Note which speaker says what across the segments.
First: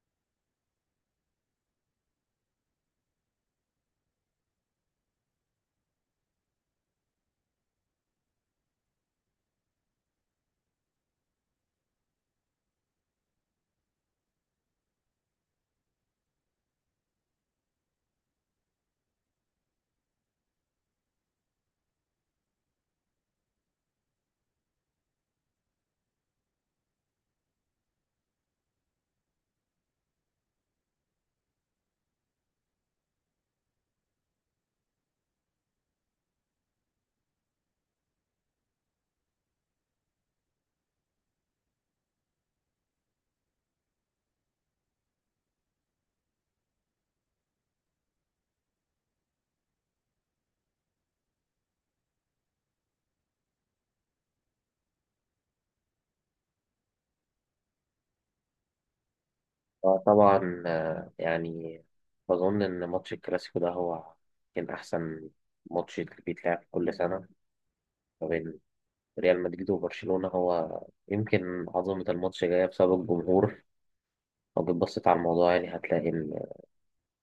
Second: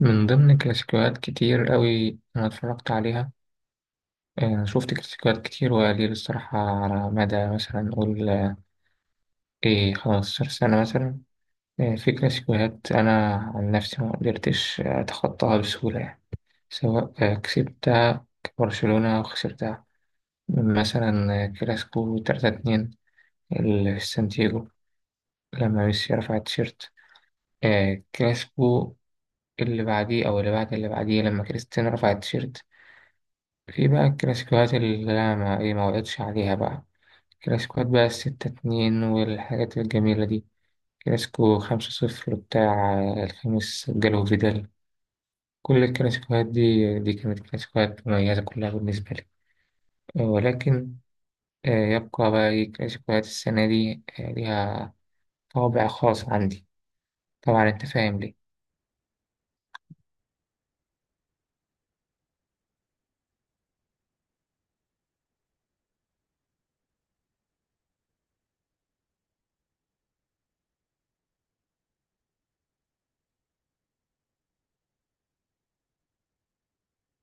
Speaker 1: من ضمن كلاسيكوهات كتير قوي أنا اتفرجت عليها. شفت كلاسيكوهات كتير وقليل الصراحة على مدى مثلا نقول إيه 15 سنة مثلا. في كلاسيكوهات أنا عن نفسي ما قدرتش أتخطاها بسهولة يعني، سواء كسبتها برشلونة أو خسرتها، مثلا كلاسيكو 3-2 اللي في سانتياجو لما ميسي رفع التيشيرت. كلاسيكو اللي بعديه أو اللي بعد اللي بعديه لما كريستيانو رفع التيشيرت. في بقى الكلاسيكوهات اللي أنا ما وقتش عليها بقى، كلاسيكوهات بقى الـ6-2 والحاجات الجميلة دي، كلاسيكو 5-0 بتاع الخميس جالو فيدال. كل الكلاسيكوهات دي كانت كلاسيكوهات مميزة كلها بالنسبة لي، ولكن آه، يبقى بقى إيه كلاسيكوهات السنة دي ليها طابع خاص عندي، طبعا أنت فاهم ليه.
Speaker 2: طبعا، يعني بظن إن ماتش الكلاسيكو ده هو كان أحسن ماتش بيتلعب كل سنة ما بين ريال مدريد وبرشلونة. هو يمكن عظمة الماتش جاية بسبب الجمهور. لو جيت بصيت على الموضوع يعني هتلاقي إن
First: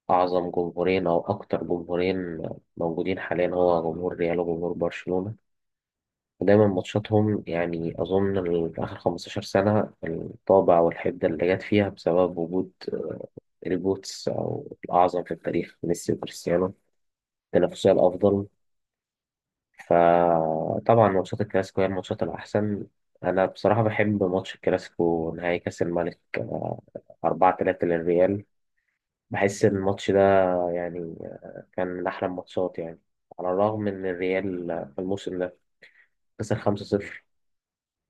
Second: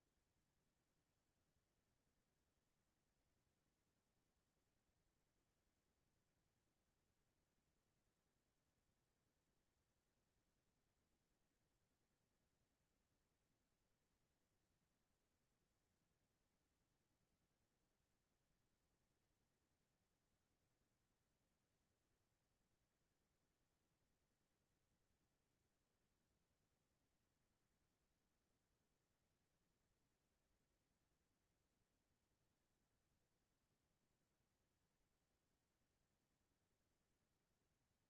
Speaker 2: أعظم جمهورين أو أكتر جمهورين موجودين حاليا هو جمهور ريال وجمهور برشلونة. ودايما ماتشاتهم يعني أظن آخر 15 سنة الطابع والحدة اللي جت فيها بسبب وجود ريبوتس أو الأعظم في التاريخ ميسي وكريستيانو، التنافسية الأفضل. فطبعا ماتشات الكلاسيكو هي الماتشات الأحسن. أنا بصراحة بحب ماتش الكلاسيكو نهائي كأس الملك، أربعة تلاتة للريال. بحس إن الماتش ده يعني كان من أحلى الماتشات يعني. على الرغم إن الريال في الموسم ده خسر خمسة صفر،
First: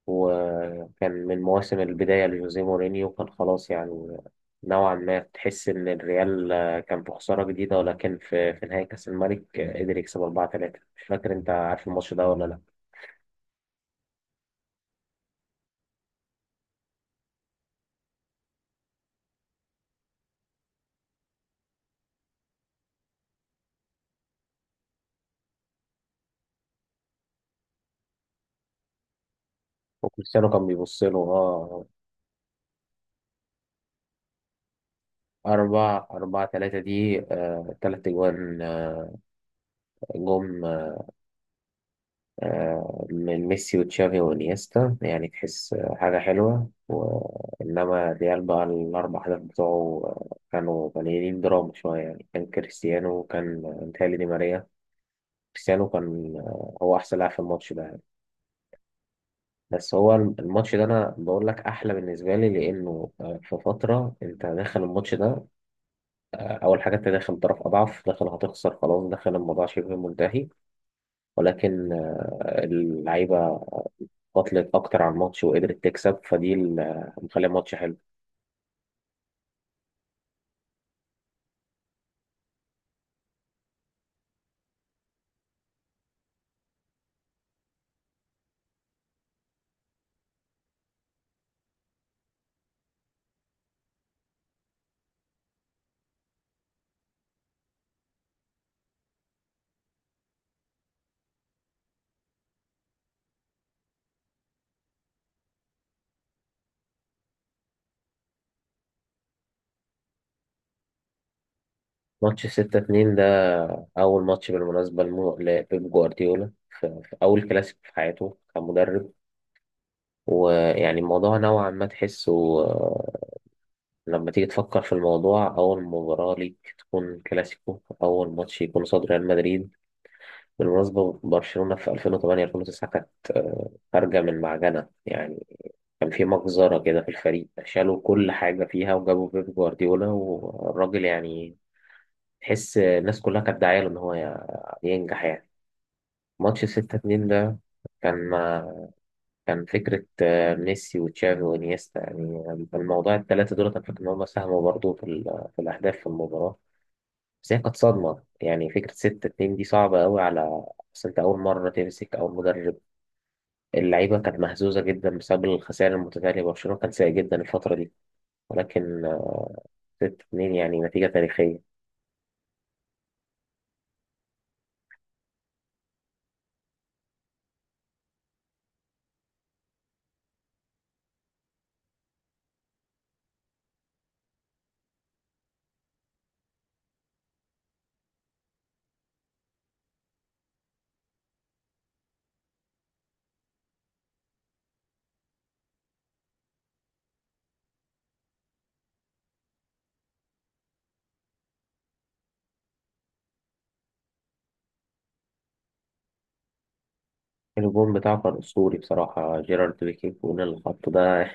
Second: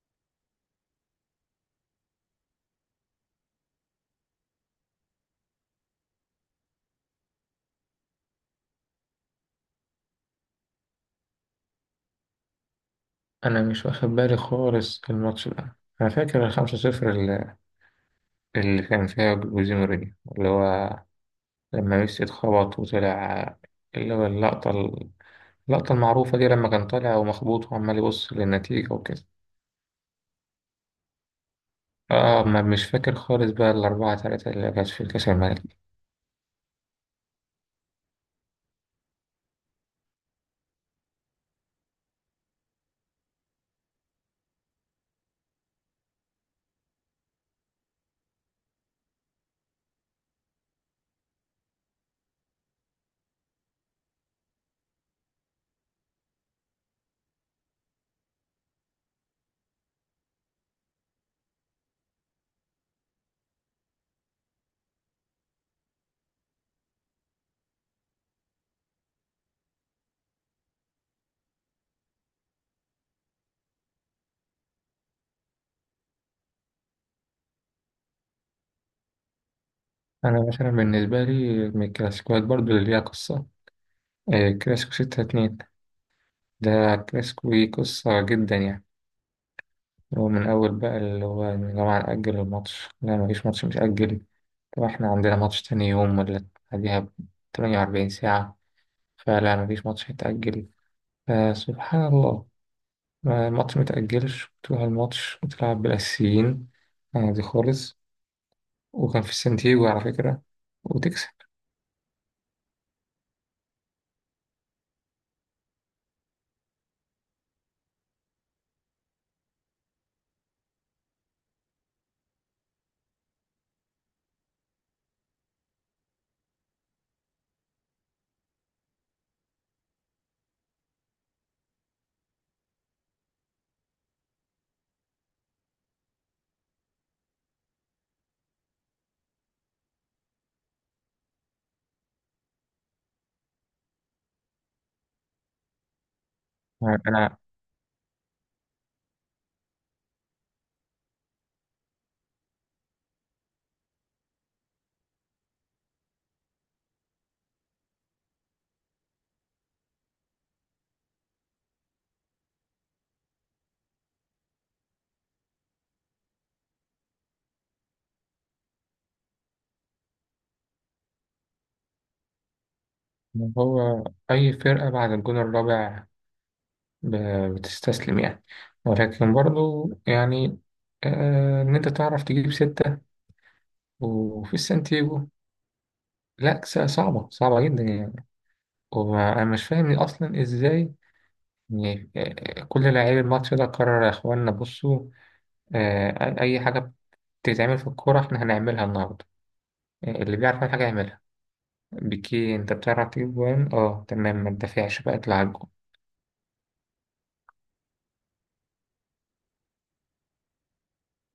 Speaker 2: وكان من مواسم البداية لجوزيه مورينيو، كان خلاص يعني نوعا ما تحس إن الريال كان في خسارة جديدة، ولكن في نهاية كأس الملك قدر يكسب 4-3. مش فاكر أنت عارف الماتش ده ولا لأ.
Speaker 1: أنا مش واخد بالي خالص الماتش ده، أنا فاكر الـ5-0 اللي كان فيها جوزيه مورينيو، اللي هو لما ميسي اتخبط وطلع، اللي هو اللقطة، اللقطة المعروفة دي لما كان طالع ومخبوط وعمال يبص للنتيجة وكده.
Speaker 2: وكريستيانو كان بيبص له. أه،
Speaker 1: اه، ما مش فاكر خالص بقى الـ4-3 اللي كانت في كأس الملك.
Speaker 2: أربعة تلاتة دي تلات أجوان، جم من ميسي وتشافي وانيستا. يعني تحس حاجة حلوة. وإنما ريال بقى الأربع أهداف بتوعه كانوا مليانين دراما شوية. يعني كان كريستيانو كان متهيألي دي ماريا. كريستيانو كان هو أحسن لاعب في الماتش ده يعني. بس هو الماتش ده أنا بقول لك أحلى بالنسبة لي، لأنه في فترة أنت داخل الماتش ده. أول حاجة أنت داخل طرف أضعف، داخل هتخسر خلاص، داخل الموضوع شبه منتهي، ولكن اللعيبة قاتلت أكتر على الماتش وقدرت تكسب، فدي اللي مخلية الماتش حلو.
Speaker 1: أنا مثلا بالنسبة لي من الكلاسيكوات برضو اللي ليها قصة، كلاسيكو 6-2 ده كلاسيكو ليه قصة جدا يعني. هو من أول بقى اللي هو يا جماعة نأجل الماتش، لا مفيش ماتش متأجل، طب احنا عندنا ماتش تاني يوم ولا بعديها بـ48 ساعة، فلا مفيش ماتش هيتأجل. فسبحان الله، الماتش متأجلش وتروح الماتش وتلعب بالأساسيين عادي خالص، وكان في سانتياغو على فكرة، وتكسب.
Speaker 2: ماتش ستة اتنين ده أول ماتش بالمناسبة لبيب جوارديولا في أول كلاسيكو في حياته كمدرب. ويعني الموضوع نوعا ما تحسه، لما تيجي تفكر في الموضوع أول مباراة ليك تكون كلاسيكو، أول ماتش يكون قصاد ريال مدريد. بالمناسبة برشلونة في 2008 2009 كانت خارجة من معجنة يعني. كان في مجزرة كده في الفريق، شالوا كل حاجة فيها وجابوا بيب جوارديولا، والراجل يعني تحس الناس كلها كانت داعية له إن هو ينجح يعني. ماتش 6 2
Speaker 1: أنا،
Speaker 2: ده كان كان فكرة ميسي وتشافي وإنيستا. يعني الموضوع التلاتة دول أنا فاكر إن هم ساهموا برضه في الأهداف في المباراة. بس هي كانت صدمة. يعني فكرة 6 2 دي صعبة أوي على، بس أنت أول مرة تمسك، أول مدرب. اللعيبة كانت مهزوزة جدا بسبب الخسائر المتتالية. برشلونة كان سيء جدا الفترة دي، ولكن ستة اتنين يعني نتيجة تاريخية.
Speaker 1: هو أي فرقة بعد الجون الرابع بتستسلم يعني، ولكن برضو يعني إن أنت تعرف تجيب ستة وفي السانتياغو، لا صعبة صعبة جدا يعني، وأنا مش فاهم أصلا إزاي. يعني كل لاعبي الماتش ده قرر يا إخوانا بصوا، أي حاجة بتتعمل في الكورة إحنا هنعملها النهاردة، اللي بيعرف يعمل حاجة يعملها، بيكي أنت بتعرف تجيب جوان؟ أه تمام، ما تدافعش بقى، اطلع على الجون.
Speaker 2: الجون بتاعه كان أسطوري بصراحة، جيرارد بيكي فوق اللي حطه ده،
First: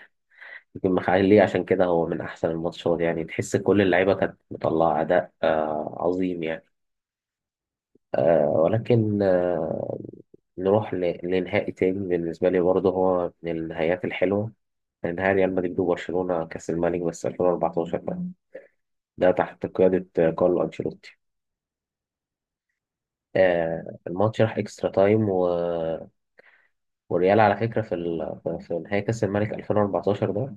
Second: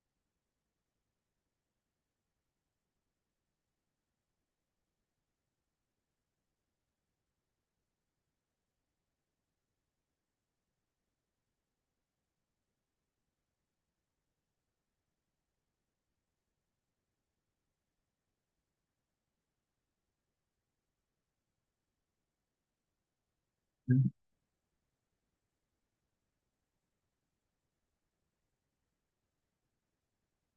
Speaker 2: يمكن مخليه عشان كده هو من أحسن الماتشات. يعني تحس كل اللعيبة كانت مطلعة أداء آه عظيم يعني. آه ولكن آه نروح لنهائي تاني. بالنسبة لي برضه هو من النهايات الحلوة. كان نهائي ريال مدريد وبرشلونة كأس الملك، بس 2014 ده ده تحت قيادة كارلو أنشيلوتي. آه الماتش راح إكسترا تايم. والريال على فكرة في في نهائي كأس الملك 2014 ده،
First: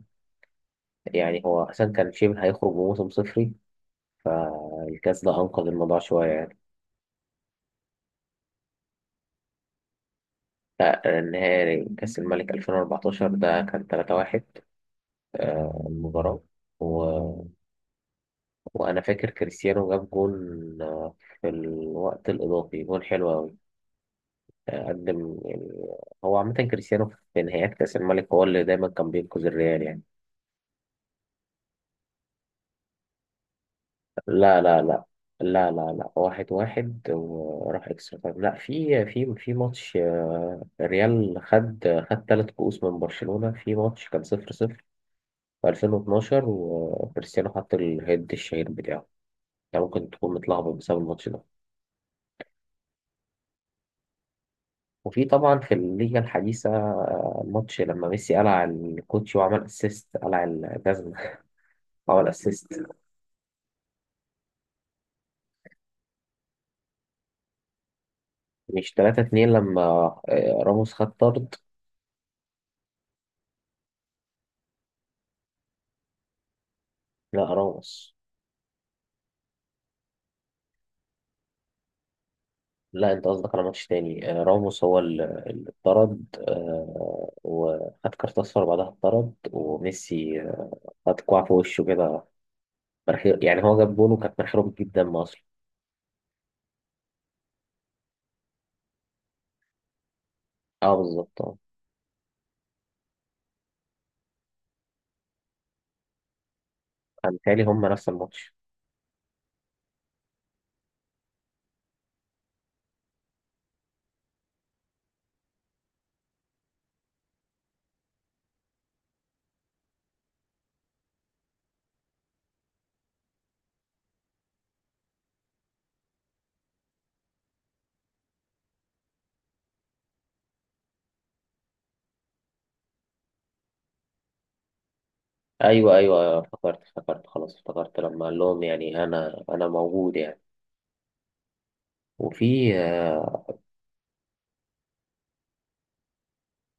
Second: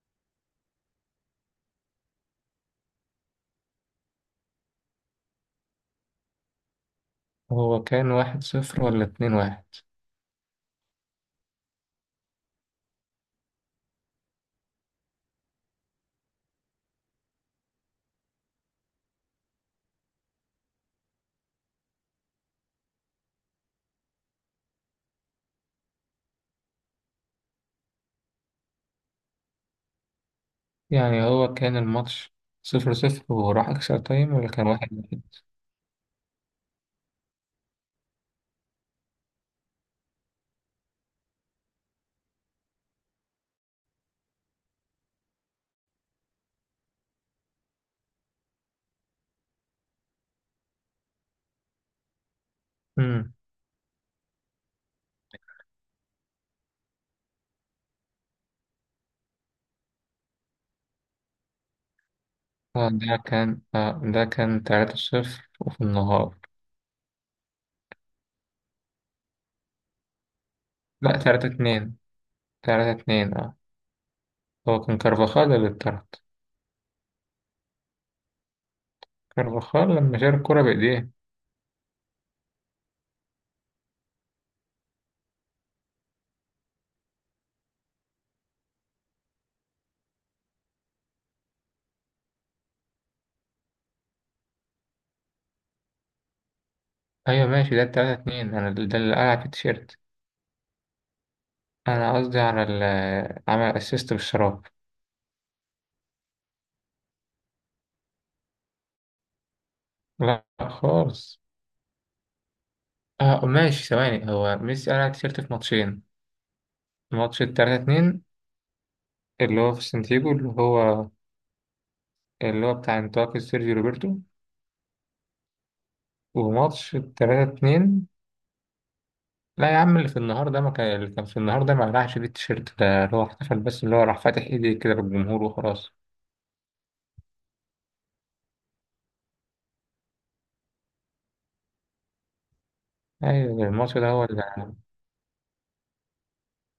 Speaker 2: يعني هو أساسا كان شبه هيخرج بموسم صفري، فالكأس ده أنقذ الموضوع شوية يعني.
Speaker 1: هو كان 1-0 ولا 2-1؟
Speaker 2: لا، النهائي كأس الملك 2014 ده كان 3-1. المباراة و... وأنا فاكر كريستيانو جاب جون آه، في الوقت الإضافي، جون حلو أوي. قدم يعني. هو عامة كريستيانو في نهايات كأس الملك هو اللي دايما كان بينقذ الريال يعني.
Speaker 1: يعني هو كان الماتش 0-0 وراح اكسترا تايم ولا
Speaker 2: لا
Speaker 1: كان
Speaker 2: لا
Speaker 1: واحد
Speaker 2: لا
Speaker 1: واحد
Speaker 2: لا، واحد واحد وراح اكسترا تايم. لا، في ماتش الريال خد ثلاث كؤوس من برشلونة. في ماتش كان صفر صفر في 2012 وكريستيانو حط الهيد الشهير بتاعه. يعني ممكن تكون متلخبط بسبب الماتش ده.
Speaker 1: امم.
Speaker 2: وفي طبعا في الليجا الحديثة ماتش لما ميسي قلع الكوتشي وعمل اسيست، قلع الجزمة، عمل اسيست.
Speaker 1: ده كان 3-0 وفي النهار.
Speaker 2: مش 3 2 لما راموس خد
Speaker 1: لا تلاتة
Speaker 2: طرد؟
Speaker 1: اتنين 3-2 اه. هو كان كارفاخال اللي اتطرد،
Speaker 2: لا راموس،
Speaker 1: كارفاخال لما شال الكرة بإيديه.
Speaker 2: لا انت قصدك على ماتش تاني. راموس هو اللي اتطرد، وخد كارت اصفر بعدها اتطرد. وميسي خد كوع في وشه كده، مناخير. يعني هو جاب جون وكانت مناخيره بتجيب دم اصلا.
Speaker 1: ايوه ماشي، ده الـ3-2، انا ده اللي قلع في التيشيرت،
Speaker 2: اه، بالظبط اه.
Speaker 1: انا قصدي على ال عمل اسيست بالشراب.
Speaker 2: انا متهيألي هم نفس الماتش.
Speaker 1: لا خالص. اه ماشي، ثواني، هو ميسي قلع التيشيرت في ماتشين: ماتش الـ3-2 اللي هو في سانتياجو، اللي هو بتاع انتقال سيرجيو روبرتو، وماتش الـ3-2. لا يا عم، اللي في النهار ده ما كان، اللي كان في النهار ده ما قلعش فيه التيشيرت، ده اللي هو احتفل بس، اللي هو راح فاتح ايديه كده للجمهور وخلاص.
Speaker 2: ايوه ايوه ايوه، افتكرت، افتكرت خلاص افتكرت، لما قال لهم يعني انا موجود يعني. وفي آه،
Speaker 1: ايوه الماتش ده هو اللي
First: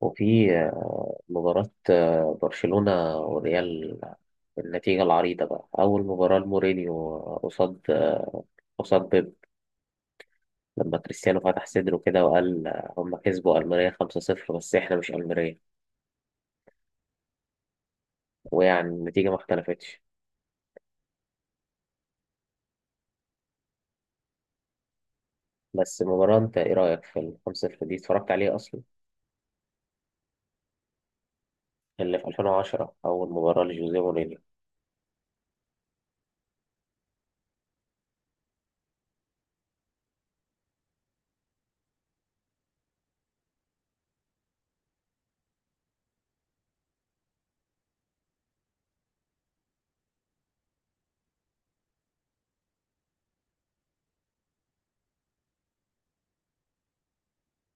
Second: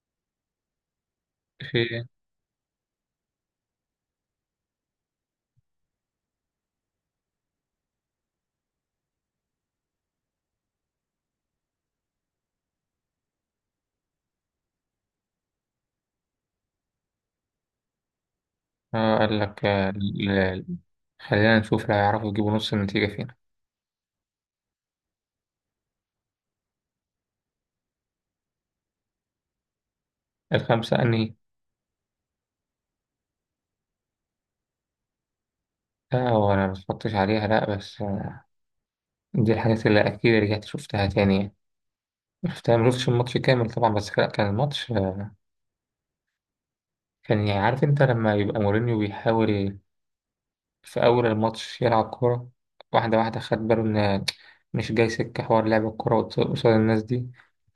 Speaker 2: وفي مباراة
Speaker 1: فيه.
Speaker 2: برشلونة وريال، النتيجة العريضة بقى أول مباراة لمورينيو قصاد بيب، لما كريستيانو فتح صدره كده وقال هم كسبوا ألمانيا 5-0 بس إحنا مش ألمانيا. ويعني
Speaker 1: اه
Speaker 2: النتيجة ما
Speaker 1: قال لك
Speaker 2: اختلفتش.
Speaker 1: خلينا نشوف لو يعرفوا يجيبوا نص النتيجة فينا.
Speaker 2: بس المباراة، أنت إيه رأيك في ال 5-0 دي؟ اتفرجت عليه أصلا؟
Speaker 1: الخمسة أنهي؟
Speaker 2: اللي في 2010 أول مباراة لجوزيه مورينيو.
Speaker 1: لا هو أنا متفرجتش عليها لأ، بس دي الحاجات اللي أكيد رجعت شفتها تاني يعني، شفتها مشفتش الماتش كامل طبعا، بس كان الماتش كان يعني، عارف أنت لما يبقى مورينيو بيحاول في أول الماتش يلعب كورة واحدة واحدة، خد باله إن مش جاي سكة حوار، لعب الكورة قصاد الناس دي،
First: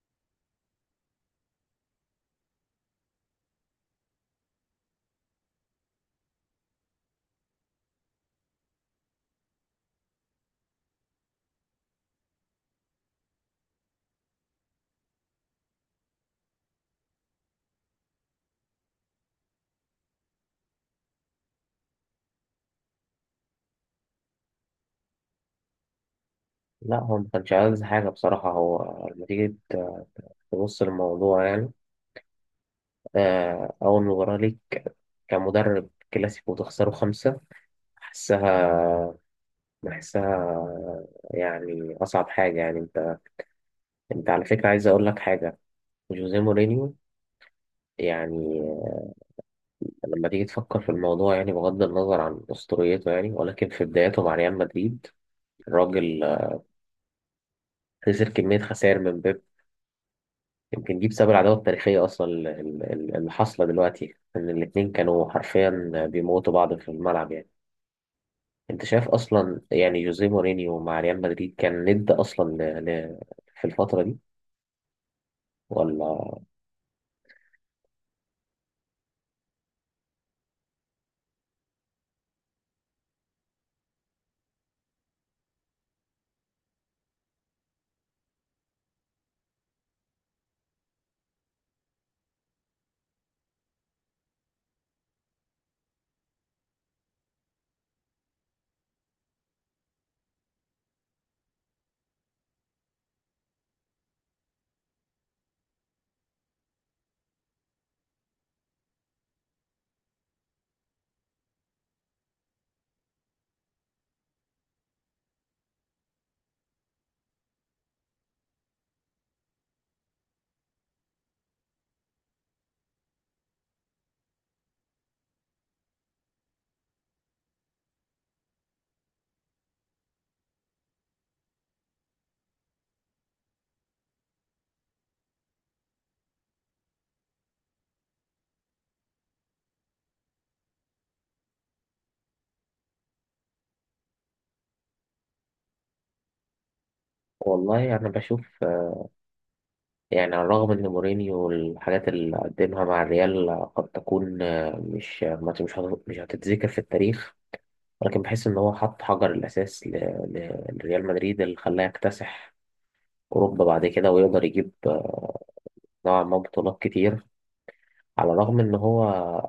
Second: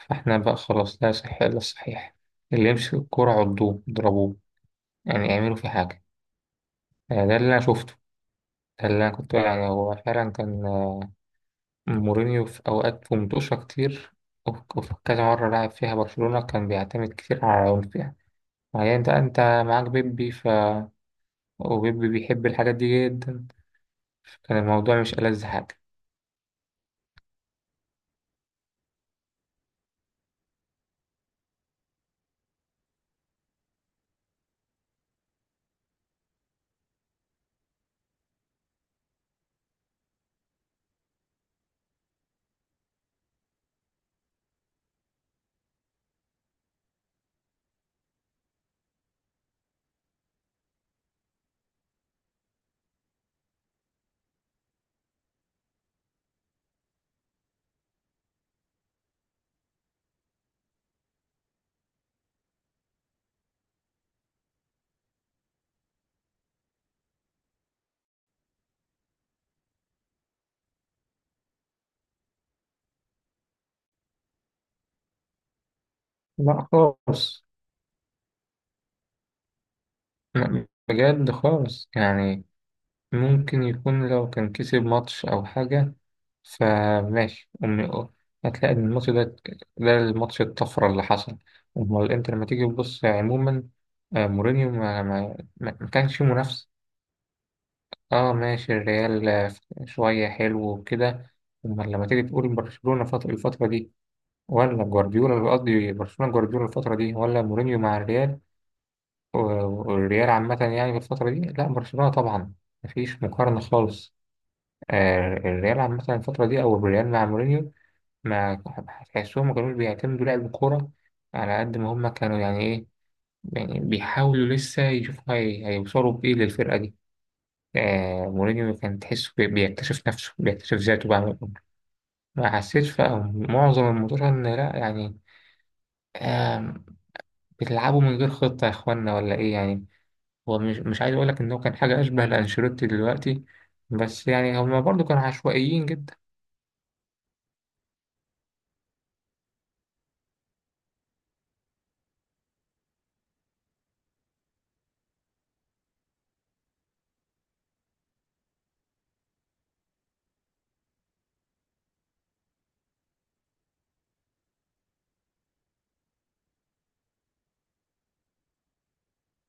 Speaker 1: فإحنا بقى خلاص لا صح إلا الصحيح، اللي يمسك الكورة عضوه اضربوه، يعني اعملوا فيه حاجة. ده اللي أنا شفته، ده اللي أنا كنت يعني، هو فعلا كان مورينيو في أوقات في منتوشة كتير، وفي كذا مرة لعب فيها برشلونة كان بيعتمد كتير على العنف يعني، يعني أنت معاك بيبي، ف وبيبي بيحب الحاجات دي جدا، كان الموضوع مش ألذ حاجة.
Speaker 2: لا هو ما كانش عايز حاجة بصراحة. هو لما تيجي تبص للموضوع يعني، أول مباراة ليك كمدرب كلاسيكو وتخسره خمسة، بحسها، بحسها يعني أصعب حاجة. يعني أنت على فكرة عايز أقول لك حاجة. جوزيه مورينيو يعني لما تيجي تفكر في الموضوع، يعني بغض النظر عن أسطوريته يعني، ولكن في بداياته مع ريال مدريد الراجل خسر كمية خسائر من بيب. يمكن دي بسبب العداوة التاريخية أصلا اللي حاصلة دلوقتي، إن الاتنين كانوا حرفيا بيموتوا بعض في الملعب يعني. أنت شايف أصلا يعني جوزيه مورينيو مع ريال مدريد كان ند أصلا في الفترة دي، ولا؟
Speaker 1: لا خالص، لا بجد خالص يعني، ممكن يكون لو كان كسب ماتش أو حاجة فماشي، هتلاقي إن الماتش ده، ده الماتش الطفرة اللي حصل. أمال أنت لما تيجي تبص عموما، مورينيو ما كانش فيه منافسة. اه ماشي، الريال شوية حلو وكده، أما لما تيجي تقول برشلونة الفترة دي، ولا جوارديولا، قصدي برشلونة جوارديولا الفترة دي ولا مورينيو مع الريال، و- والريال عامة يعني في الفترة دي، لا برشلونة طبعا، مفيش مقارنة خالص. آه الريال عامة الفترة دي، أو الريال مع مورينيو، ما تحسهم ما كانوش بيعتمدوا لعب الكورة على قد ما هما كانوا يعني إيه، يعني بيحاولوا لسه يشوفوا هيوصلوا بإيه للفرقة دي. آه مورينيو كان تحسه بيكتشف نفسه، بيكتشف ذاته بقى من الأول. ما حسيتش بقى معظم الموضوع ان لا يعني، آه بتلعبوا من غير خطة يا اخوانا ولا ايه يعني، هو مش عايز اقول لك ان هو كان حاجة اشبه لانشيلوتي دلوقتي، بس يعني هما برضو كانوا عشوائيين جدا.
Speaker 2: والله أنا بشوف يعني، على الرغم ان مورينيو الحاجات اللي قدمها مع الريال قد تكون، آه، مش آه، ما- مش هت- مش هتتذكر في التاريخ، ولكن بحس ان هو حط حجر الاساس لريال مدريد اللي خلاه يكتسح اوروبا بعد كده، ويقدر يجيب نوعا ما بطولات كتير. على الرغم ان هو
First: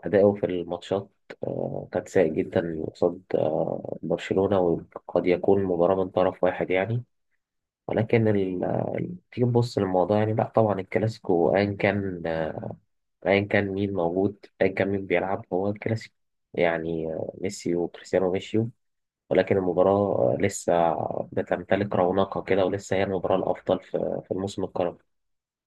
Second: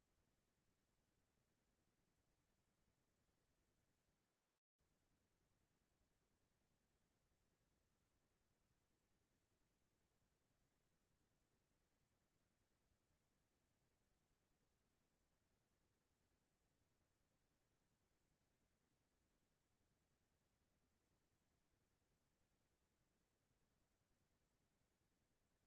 Speaker 2: اداؤه في الماتشات كان سيء جدا قصاد برشلونة، وقد يكون مباراة من طرف واحد يعني. ولكن تيجي تبص للموضوع يعني، لا طبعا الكلاسيكو ايا كان، ايا كان مين موجود، ايا كان مين بيلعب، هو الكلاسيكو. يعني ميسي وكريستيانو مشيوا، ولكن المباراة لسه بتمتلك رونقها كده، ولسه هي المباراة الأفضل في الموسم القادم.